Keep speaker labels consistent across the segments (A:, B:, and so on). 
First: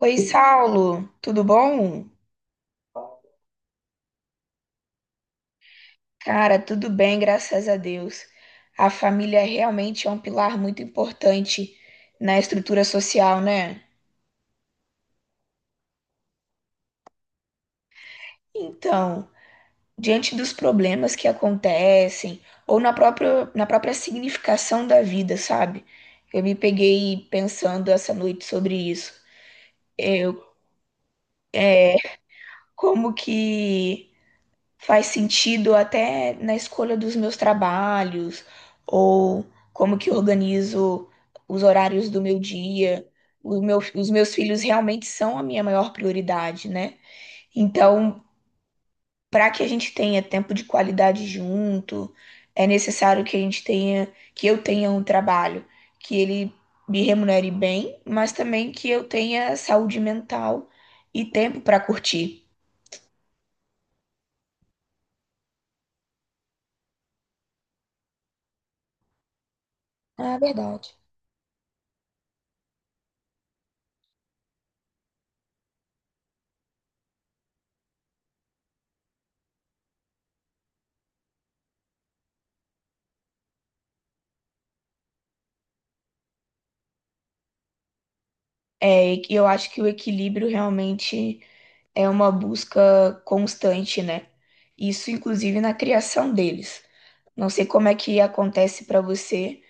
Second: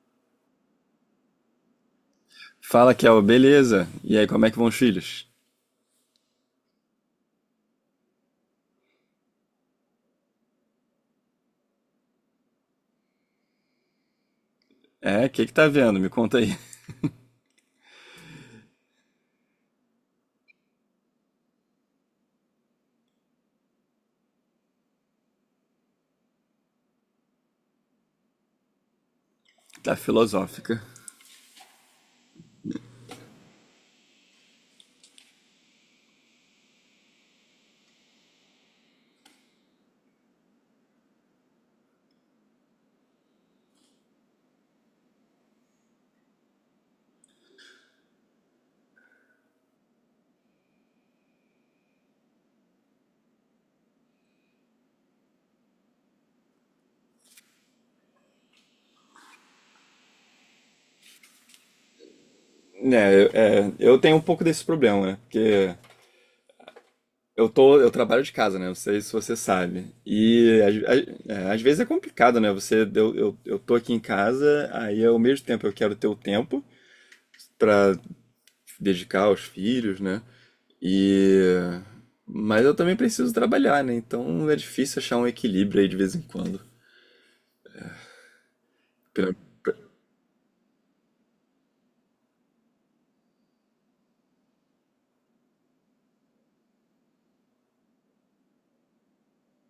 A: Oi, Saulo, tudo bom?
B: Fala, Kel, beleza? E aí, como é que vão os filhos?
A: Cara, tudo bem, graças a Deus. A família realmente é um pilar muito importante na estrutura social, né?
B: É, o que que tá vendo? Me conta aí.
A: Então, diante dos problemas que acontecem, ou na própria significação da vida, sabe? Eu me peguei pensando essa noite sobre isso.
B: Tá
A: Eu,
B: filosófica.
A: como que faz sentido até na escolha dos meus trabalhos, ou como que eu organizo os horários do meu dia. Os meus filhos realmente são a minha maior prioridade, né? Então, para que a gente tenha tempo de qualidade junto, é necessário que eu tenha um trabalho que ele me remunere bem, mas também que eu tenha saúde mental e tempo para curtir.
B: É, eu tenho um pouco desse problema, né? Porque eu trabalho de casa, né? Não sei se você sabe.
A: Ah, é
B: E
A: verdade.
B: às vezes é complicado, né? Eu tô aqui em casa, aí ao mesmo tempo eu quero ter o tempo pra dedicar aos filhos, né? E mas eu também preciso trabalhar, né? Então é difícil achar um equilíbrio aí de vez em quando.
A: É, e
B: Pra-
A: eu acho que
B: pra-
A: o equilíbrio realmente é uma busca constante, né? Isso, inclusive, na criação deles. Não sei como é que acontece para você,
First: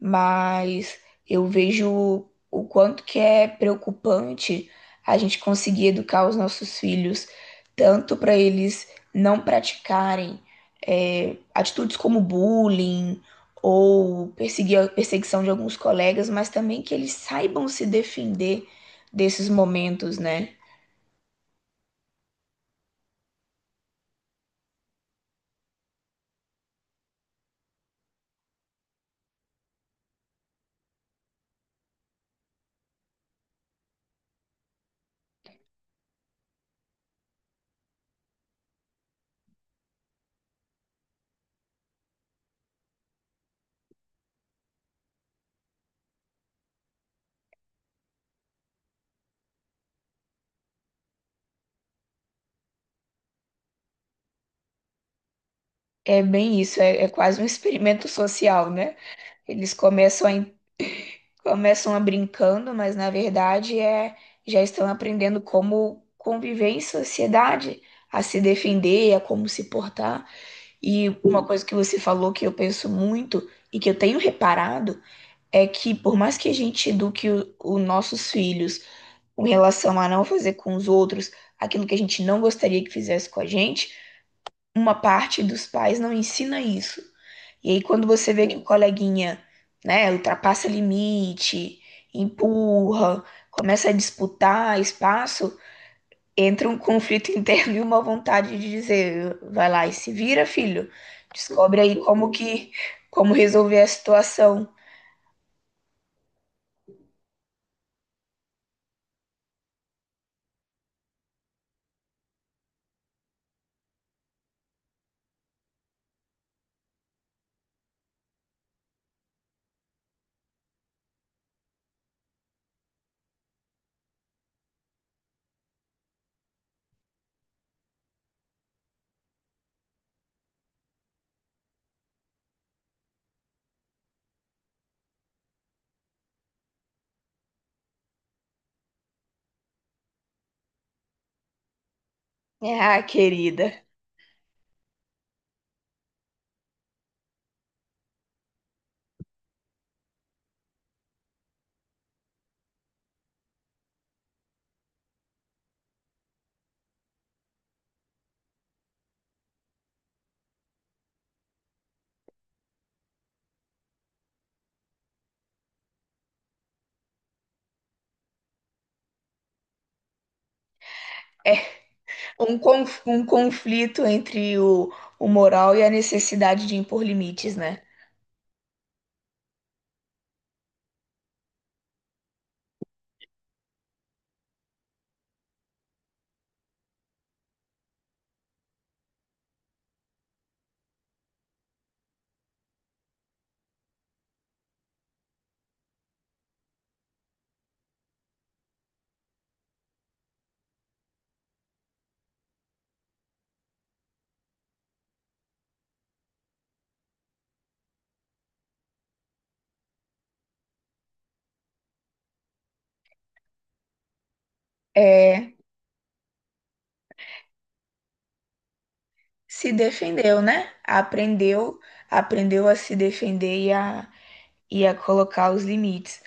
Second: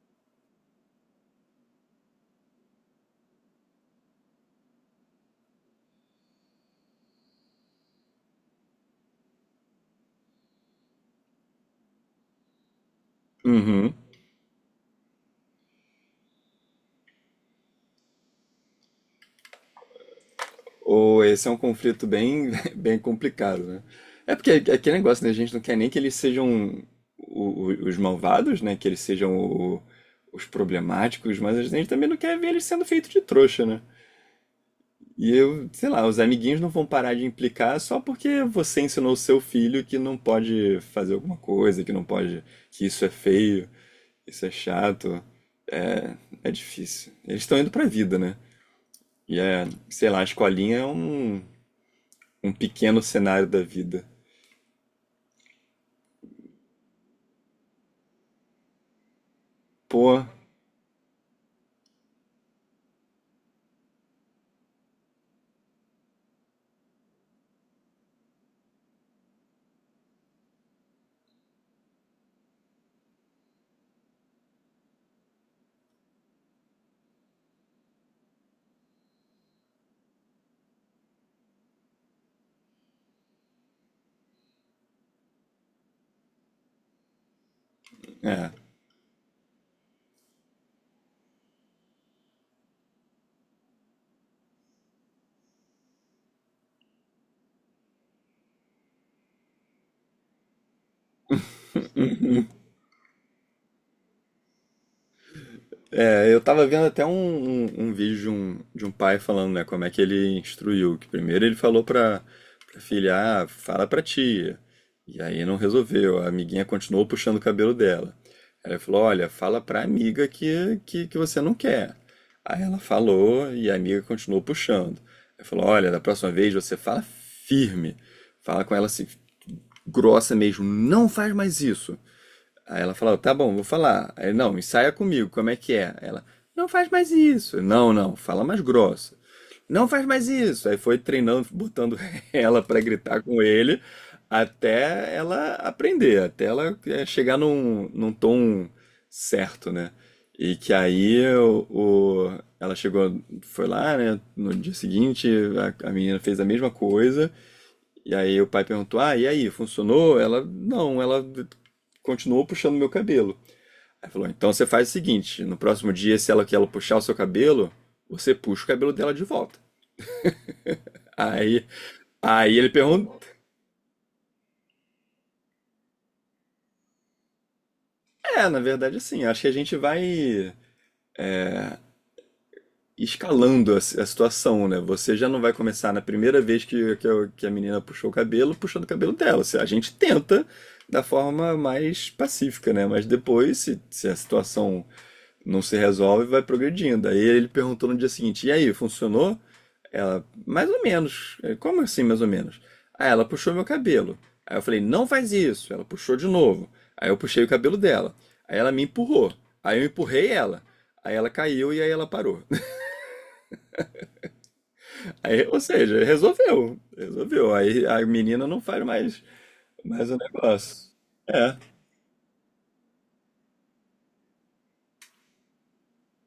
A: mas eu vejo o quanto que é preocupante a gente conseguir educar os nossos filhos, tanto para eles não praticarem atitudes como bullying
B: Uhum.
A: ou perseguir perseguição de alguns colegas, mas também que eles saibam se defender desses momentos, né?
B: Ou esse é um conflito bem, bem complicado, né? É porque é aquele negócio, né? A gente não quer nem que eles sejam os malvados, né? Que eles sejam os problemáticos, mas a gente também não quer ver eles sendo feitos de trouxa, né? E eu, sei lá, os amiguinhos não vão parar de implicar só porque você ensinou o seu filho que não pode fazer alguma coisa, que não pode, que isso é feio, isso é chato, é difícil. Eles estão indo pra vida, né? E é, sei lá, a escolinha é um pequeno cenário da vida.
A: É bem isso, é, é quase um experimento social, né? Eles
B: Pô,
A: começam a brincando, mas na verdade já estão aprendendo como conviver em sociedade, a se defender, a como se portar. E uma coisa que você falou que eu penso muito e que eu tenho reparado é que por mais que a gente eduque os nossos filhos com relação a não fazer com os outros aquilo que a gente não gostaria que fizesse com a gente, uma parte dos pais não ensina isso. E aí, quando você vê
B: é.
A: que o coleguinha, né, ultrapassa limite, empurra, começa a disputar espaço, entra um conflito interno e uma vontade de dizer, vai lá e se vira, filho. Descobre aí como resolver a situação.
B: É, eu tava vendo até um vídeo de um pai falando, né, como é que ele instruiu, que primeiro ele falou pra filha, fala pra tia, e aí não resolveu, a amiguinha continuou puxando o cabelo dela. Aí ele falou, olha, fala pra amiga que você não quer. Aí ela falou e a amiga continuou puxando. Aí falou, olha, da próxima vez você fala firme, fala com ela assim, grossa mesmo, não faz mais isso. Aí ela falou, tá bom, vou falar. Aí, não, ensaia comigo, como é que é? Ela, não faz mais isso. Não, não, fala mais grossa. Não faz mais isso. Aí foi treinando, botando ela pra
A: Ah,
B: gritar com ele,
A: querida.
B: até ela aprender, até ela chegar num tom certo, né? E que aí ela chegou, foi lá, né? No dia seguinte, a menina fez a mesma coisa. E aí o pai perguntou: Ah, e aí, funcionou? Ela, não, ela continuou puxando meu cabelo. Aí falou: Então você faz o seguinte: no próximo dia, se ela que ela puxar o seu cabelo, você puxa o cabelo dela de volta.
A: É
B: Aí, aí ele perguntou:
A: um conflito entre o moral e a necessidade de impor limites, né?
B: É, na verdade, assim, acho que a gente vai escalando a situação, né? Você já não vai começar na primeira vez que a menina puxou o cabelo, puxando o cabelo dela. A gente tenta da forma mais pacífica, né? Mas depois, se a situação não se resolve e vai progredindo. Aí ele perguntou no dia seguinte: E aí, funcionou? Ela, mais ou menos. Ele, Como assim, mais ou menos? Aí ela puxou meu cabelo. Aí eu falei: Não faz isso. Ela puxou de novo. Aí eu puxei o cabelo dela. Aí ela me empurrou. Aí eu empurrei ela. Aí ela caiu e aí ela parou. Aí,
A: É,
B: ou seja, resolveu. Resolveu. Aí a menina não faz mais,
A: se
B: mais o
A: defendeu, né?
B: negócio. É,
A: Aprendeu, aprendeu a se defender e a colocar os limites.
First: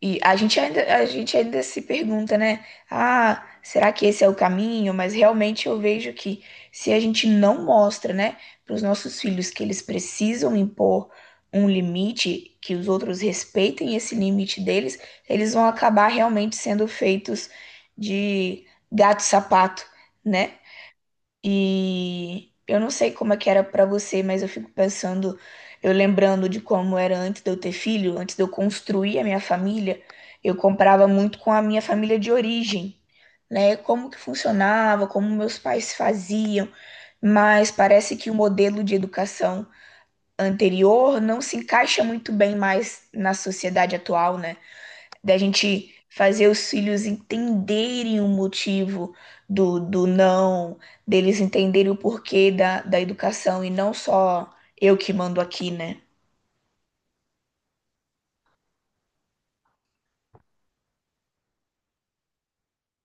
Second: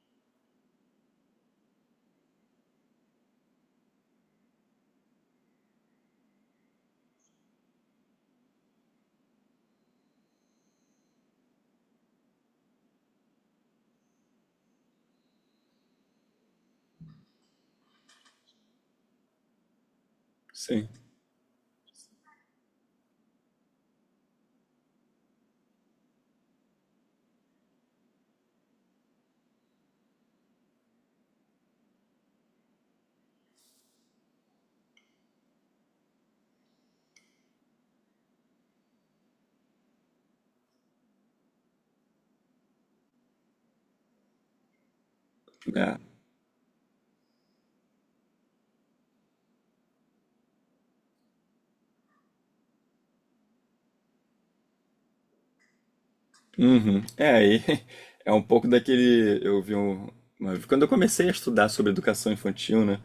A: E a gente ainda se pergunta, né? Ah, será que esse é o caminho? Mas realmente eu vejo que se a gente não mostra, né, para os nossos filhos que eles precisam impor um limite, que os outros respeitem esse limite deles, eles vão acabar realmente sendo feitos de gato-sapato, né?
B: sim.
A: E eu não sei como é que era pra você, mas eu fico pensando, eu lembrando de como era antes de eu ter filho, antes de eu construir a minha família, eu comprava muito com a minha família de origem, né? Como que funcionava, como meus pais faziam, mas parece que o modelo de educação anterior não se encaixa muito bem mais na sociedade atual, né? Da gente
B: É.
A: fazer os filhos entenderem o motivo do não, deles entenderem o porquê da educação e não só eu que mando aqui, né?
B: Uhum. É, aí é um pouco daquele. Eu vi um. Quando eu comecei a estudar sobre educação infantil, né?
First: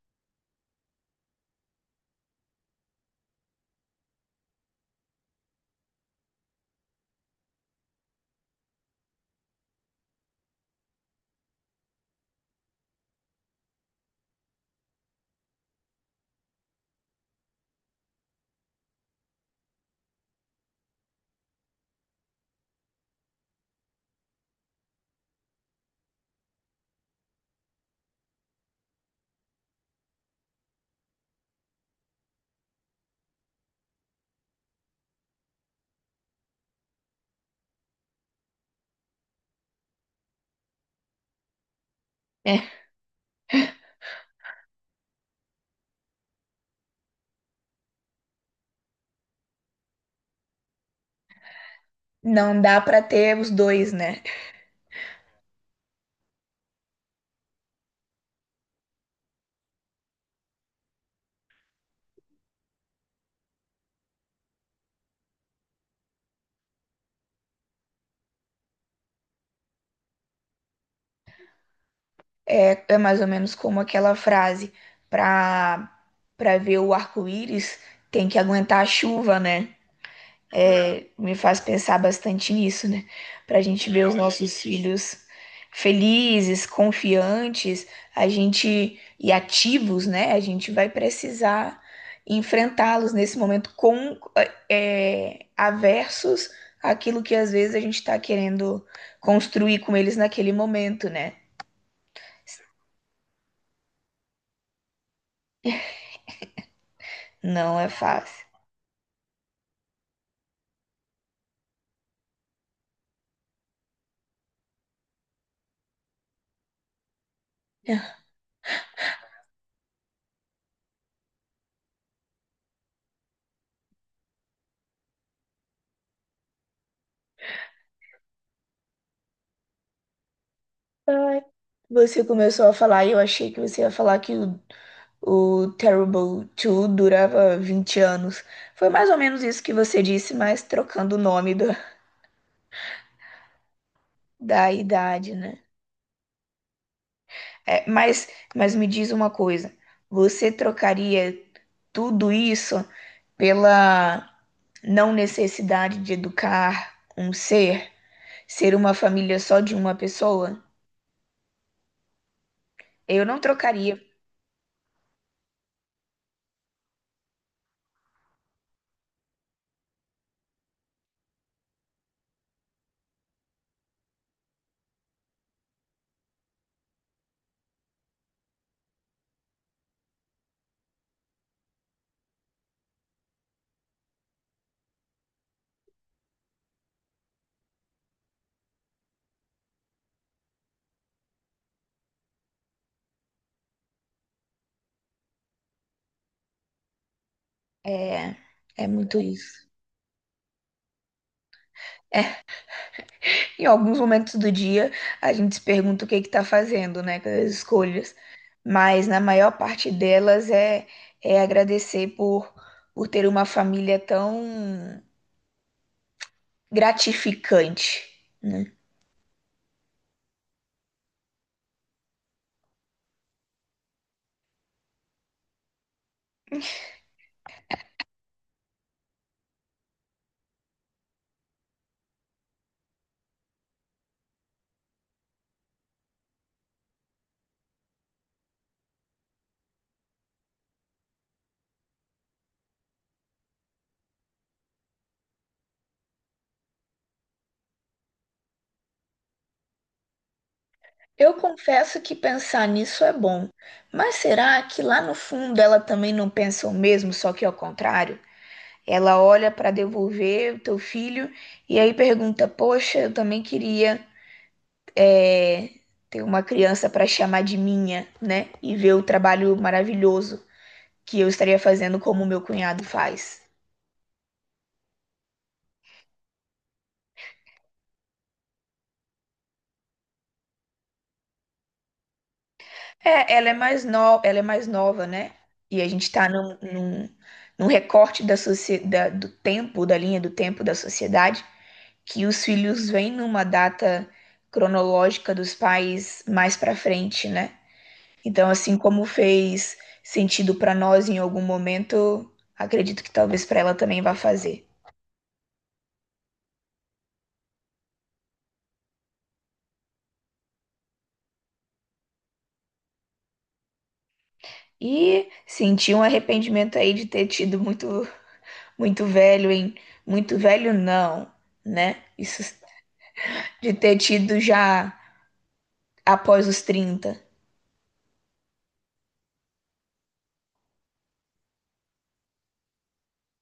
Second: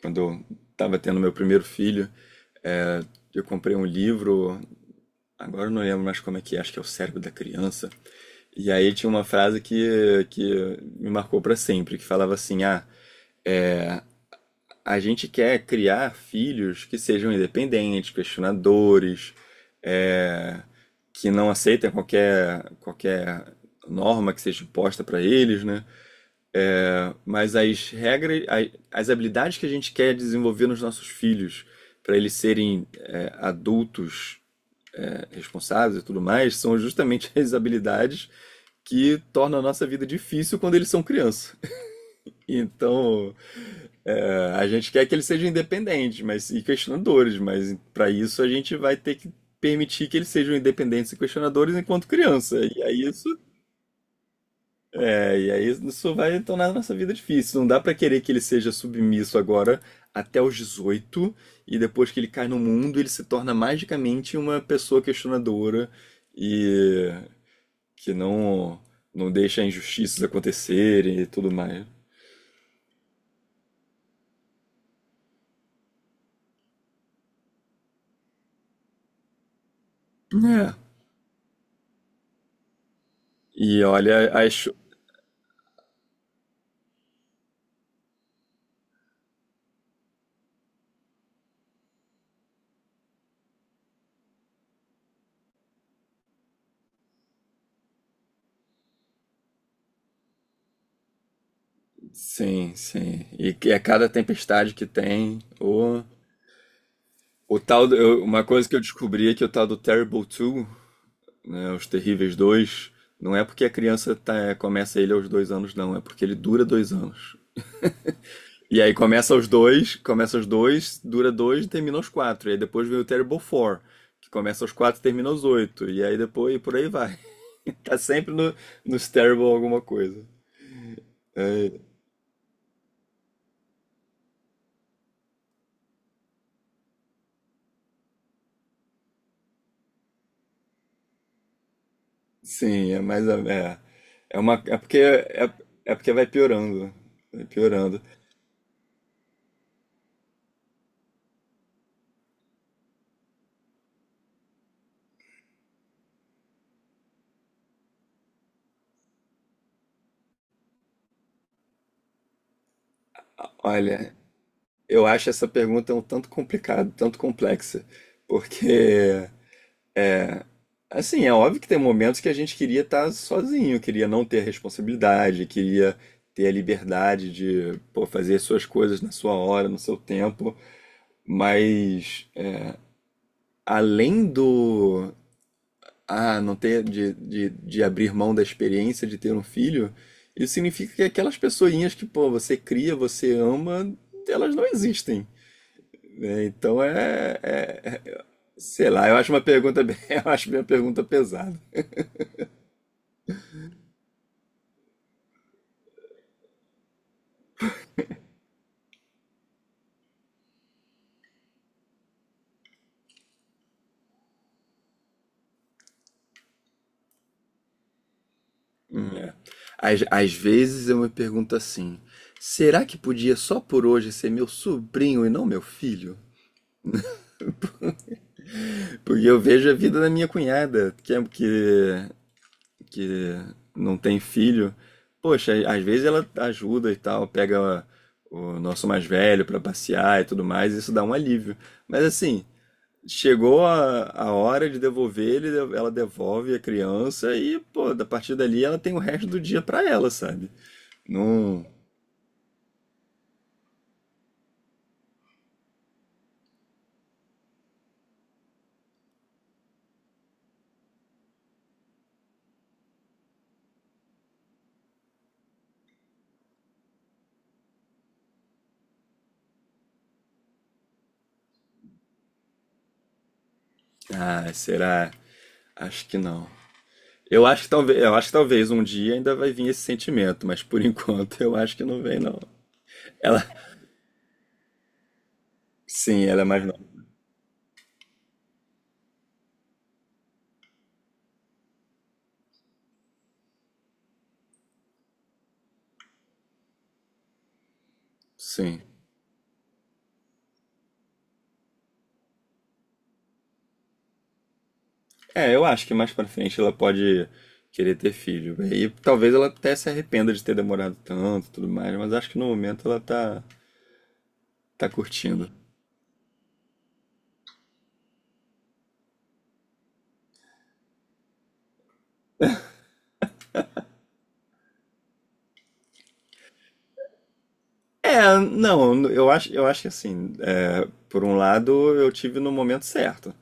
B: Quando eu estava tendo meu primeiro filho, é, eu comprei um livro, agora eu não lembro mais como é que é, acho que é O Cérebro da Criança. E aí tinha uma frase que me marcou para sempre, que falava assim: ah, a gente quer criar filhos que sejam independentes, questionadores, é, que não aceitem qualquer norma que seja imposta para eles, né? Mas as regras, as habilidades que a gente quer desenvolver nos nossos filhos, para eles serem adultos responsáveis e tudo mais, são justamente as habilidades que tornam a nossa vida difícil quando eles são criança.
A: É,
B: Então, a gente quer que eles sejam independentes, mas e questionadores, mas para isso a gente vai ter que permitir que eles sejam independentes e questionadores enquanto criança.
A: não dá
B: E aí
A: para
B: isso
A: ter os dois, né?
B: É, e aí isso vai tornar a nossa vida difícil. Não dá pra querer que ele seja submisso agora até os 18 e depois que ele cai no mundo, ele se torna magicamente uma pessoa questionadora e que não deixa injustiças acontecerem e tudo mais.
A: É, é mais ou menos como aquela frase: pra pra ver o arco-íris tem que aguentar a chuva, né?
B: É.
A: É, me faz pensar bastante nisso, né? Para a
B: E
A: gente ver os
B: olha,
A: nossos
B: acho
A: filhos felizes, confiantes, a gente e ativos, né? A gente vai precisar enfrentá-los nesse momento com aversos àquilo que às vezes a gente está querendo construir com eles naquele momento, né?
B: sim, sim. E que é cada tempestade que tem o
A: Não é
B: tal do- eu-
A: fácil.
B: uma coisa que eu descobri é que o tal do Terrible 2, né, Os Terríveis 2 não é porque a criança começa ele aos 2 anos, não, é porque ele dura 2 anos. E aí começa os dois, dura dois e termina os quatro. E aí depois vem o Terrible Four, que começa os quatro e termina os oito. E aí depois, e por aí vai. Tá sempre no, nos Terrible alguma coisa.
A: Ai,
B: É,
A: você começou a falar e eu achei que você ia falar que o Terrible 2 durava 20 anos. Foi mais ou menos isso que você disse, mas trocando o nome da,
B: sim, é mais. É, uma.
A: da
B: É porque,
A: idade,
B: é,
A: né?
B: é porque vai piorando. Vai
A: É,
B: piorando.
A: mas me diz uma coisa: você trocaria tudo isso pela não necessidade de educar um ser, ser uma família só de uma pessoa? Eu não trocaria.
B: Olha, eu acho essa pergunta um tanto complicada, tanto complexa, porque assim, é óbvio que tem momentos que a gente queria estar sozinho, queria não ter responsabilidade, queria ter a liberdade de, pô, fazer suas coisas na sua hora, no seu tempo, mas além do, não ter, de abrir mão da experiência de ter um filho, isso significa que aquelas pessoinhas que, pô, você cria, você ama, elas não existem, né? Então é-
A: É, é
B: sei lá, eu
A: muito
B: acho uma
A: isso.
B: pergunta bem, eu acho minha pergunta pesada.
A: É, em alguns momentos do dia, a gente se pergunta o que está fazendo, né, com as escolhas. Mas na maior parte delas é, é agradecer por ter uma família tão gratificante, né?
B: É. Às vezes eu me pergunto assim: será que podia só por hoje ser meu sobrinho e não meu filho? Porque eu vejo a vida da minha cunhada, que não tem filho. Poxa, às vezes ela ajuda e tal, pega o nosso mais velho pra passear e tudo mais, isso dá um alívio. Mas assim, chegou a hora de devolver ele, ela devolve a criança e, pô, a partir dali ela tem o resto do dia pra ela, sabe?
A: Eu
B: Não,
A: confesso que pensar nisso é bom, mas será que lá no fundo ela também não pensa o mesmo, só que ao contrário? Ela olha para devolver o teu filho e aí pergunta: poxa, eu também queria ter uma criança para chamar de minha, né? E ver o trabalho maravilhoso que eu estaria fazendo como meu cunhado faz.
B: ah, será? Acho que não. Eu acho que talvez um dia ainda vai vir esse sentimento, mas por enquanto eu acho que não vem, não.
A: É,
B: Ela,
A: ela é mais no... ela é mais nova, né? E a gente
B: sim,
A: está
B: ela é mais nova.
A: num recorte da socie... do tempo, da linha do tempo da sociedade, que os filhos vêm numa data cronológica dos pais mais para frente, né? Então, assim
B: Sim.
A: como fez sentido para nós em algum momento, acredito que talvez para ela também vá fazer.
B: É, eu acho que mais pra frente ela pode querer ter filho. E talvez ela até se arrependa de ter demorado tanto, e tudo mais, mas acho que no momento ela tá
A: E
B: curtindo.
A: senti um arrependimento aí de ter tido muito, muito velho em, muito velho não, né? Isso de ter tido já após os 30.
B: É, não, eu acho que assim, por um lado eu tive no momento certo.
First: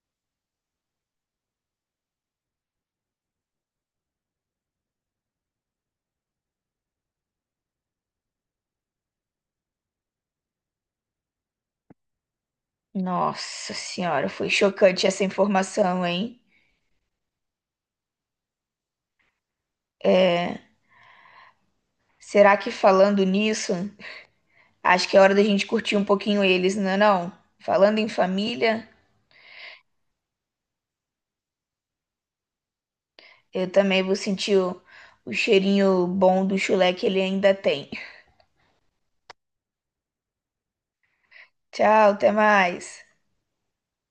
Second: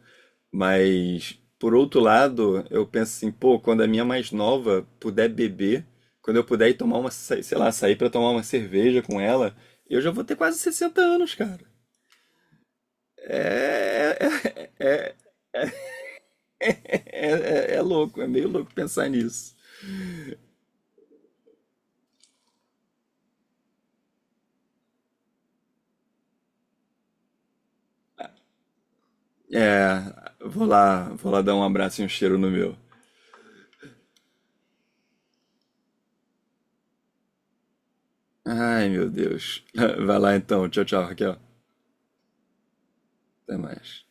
B: Mas, por outro lado, eu penso assim, pô, quando a minha mais nova puder beber, quando eu puder ir tomar uma, sei lá, sair pra tomar uma cerveja com ela, eu já vou ter quase 60 anos, cara.
A: Nossa
B: É,
A: senhora, foi
B: é,
A: chocante essa informação, hein?
B: é, é louco, é meio louco pensar nisso.
A: É, será que falando nisso, acho que é hora da gente curtir um pouquinho eles, não é não? Falando em família,
B: É, vou lá dar um abraço e um cheiro no meu.
A: eu também vou sentir o cheirinho bom do chulé que ele ainda tem.
B: Ai, meu Deus. Vai lá então, tchau, tchau, Raquel.
A: Tchau, até mais.
B: Até mais.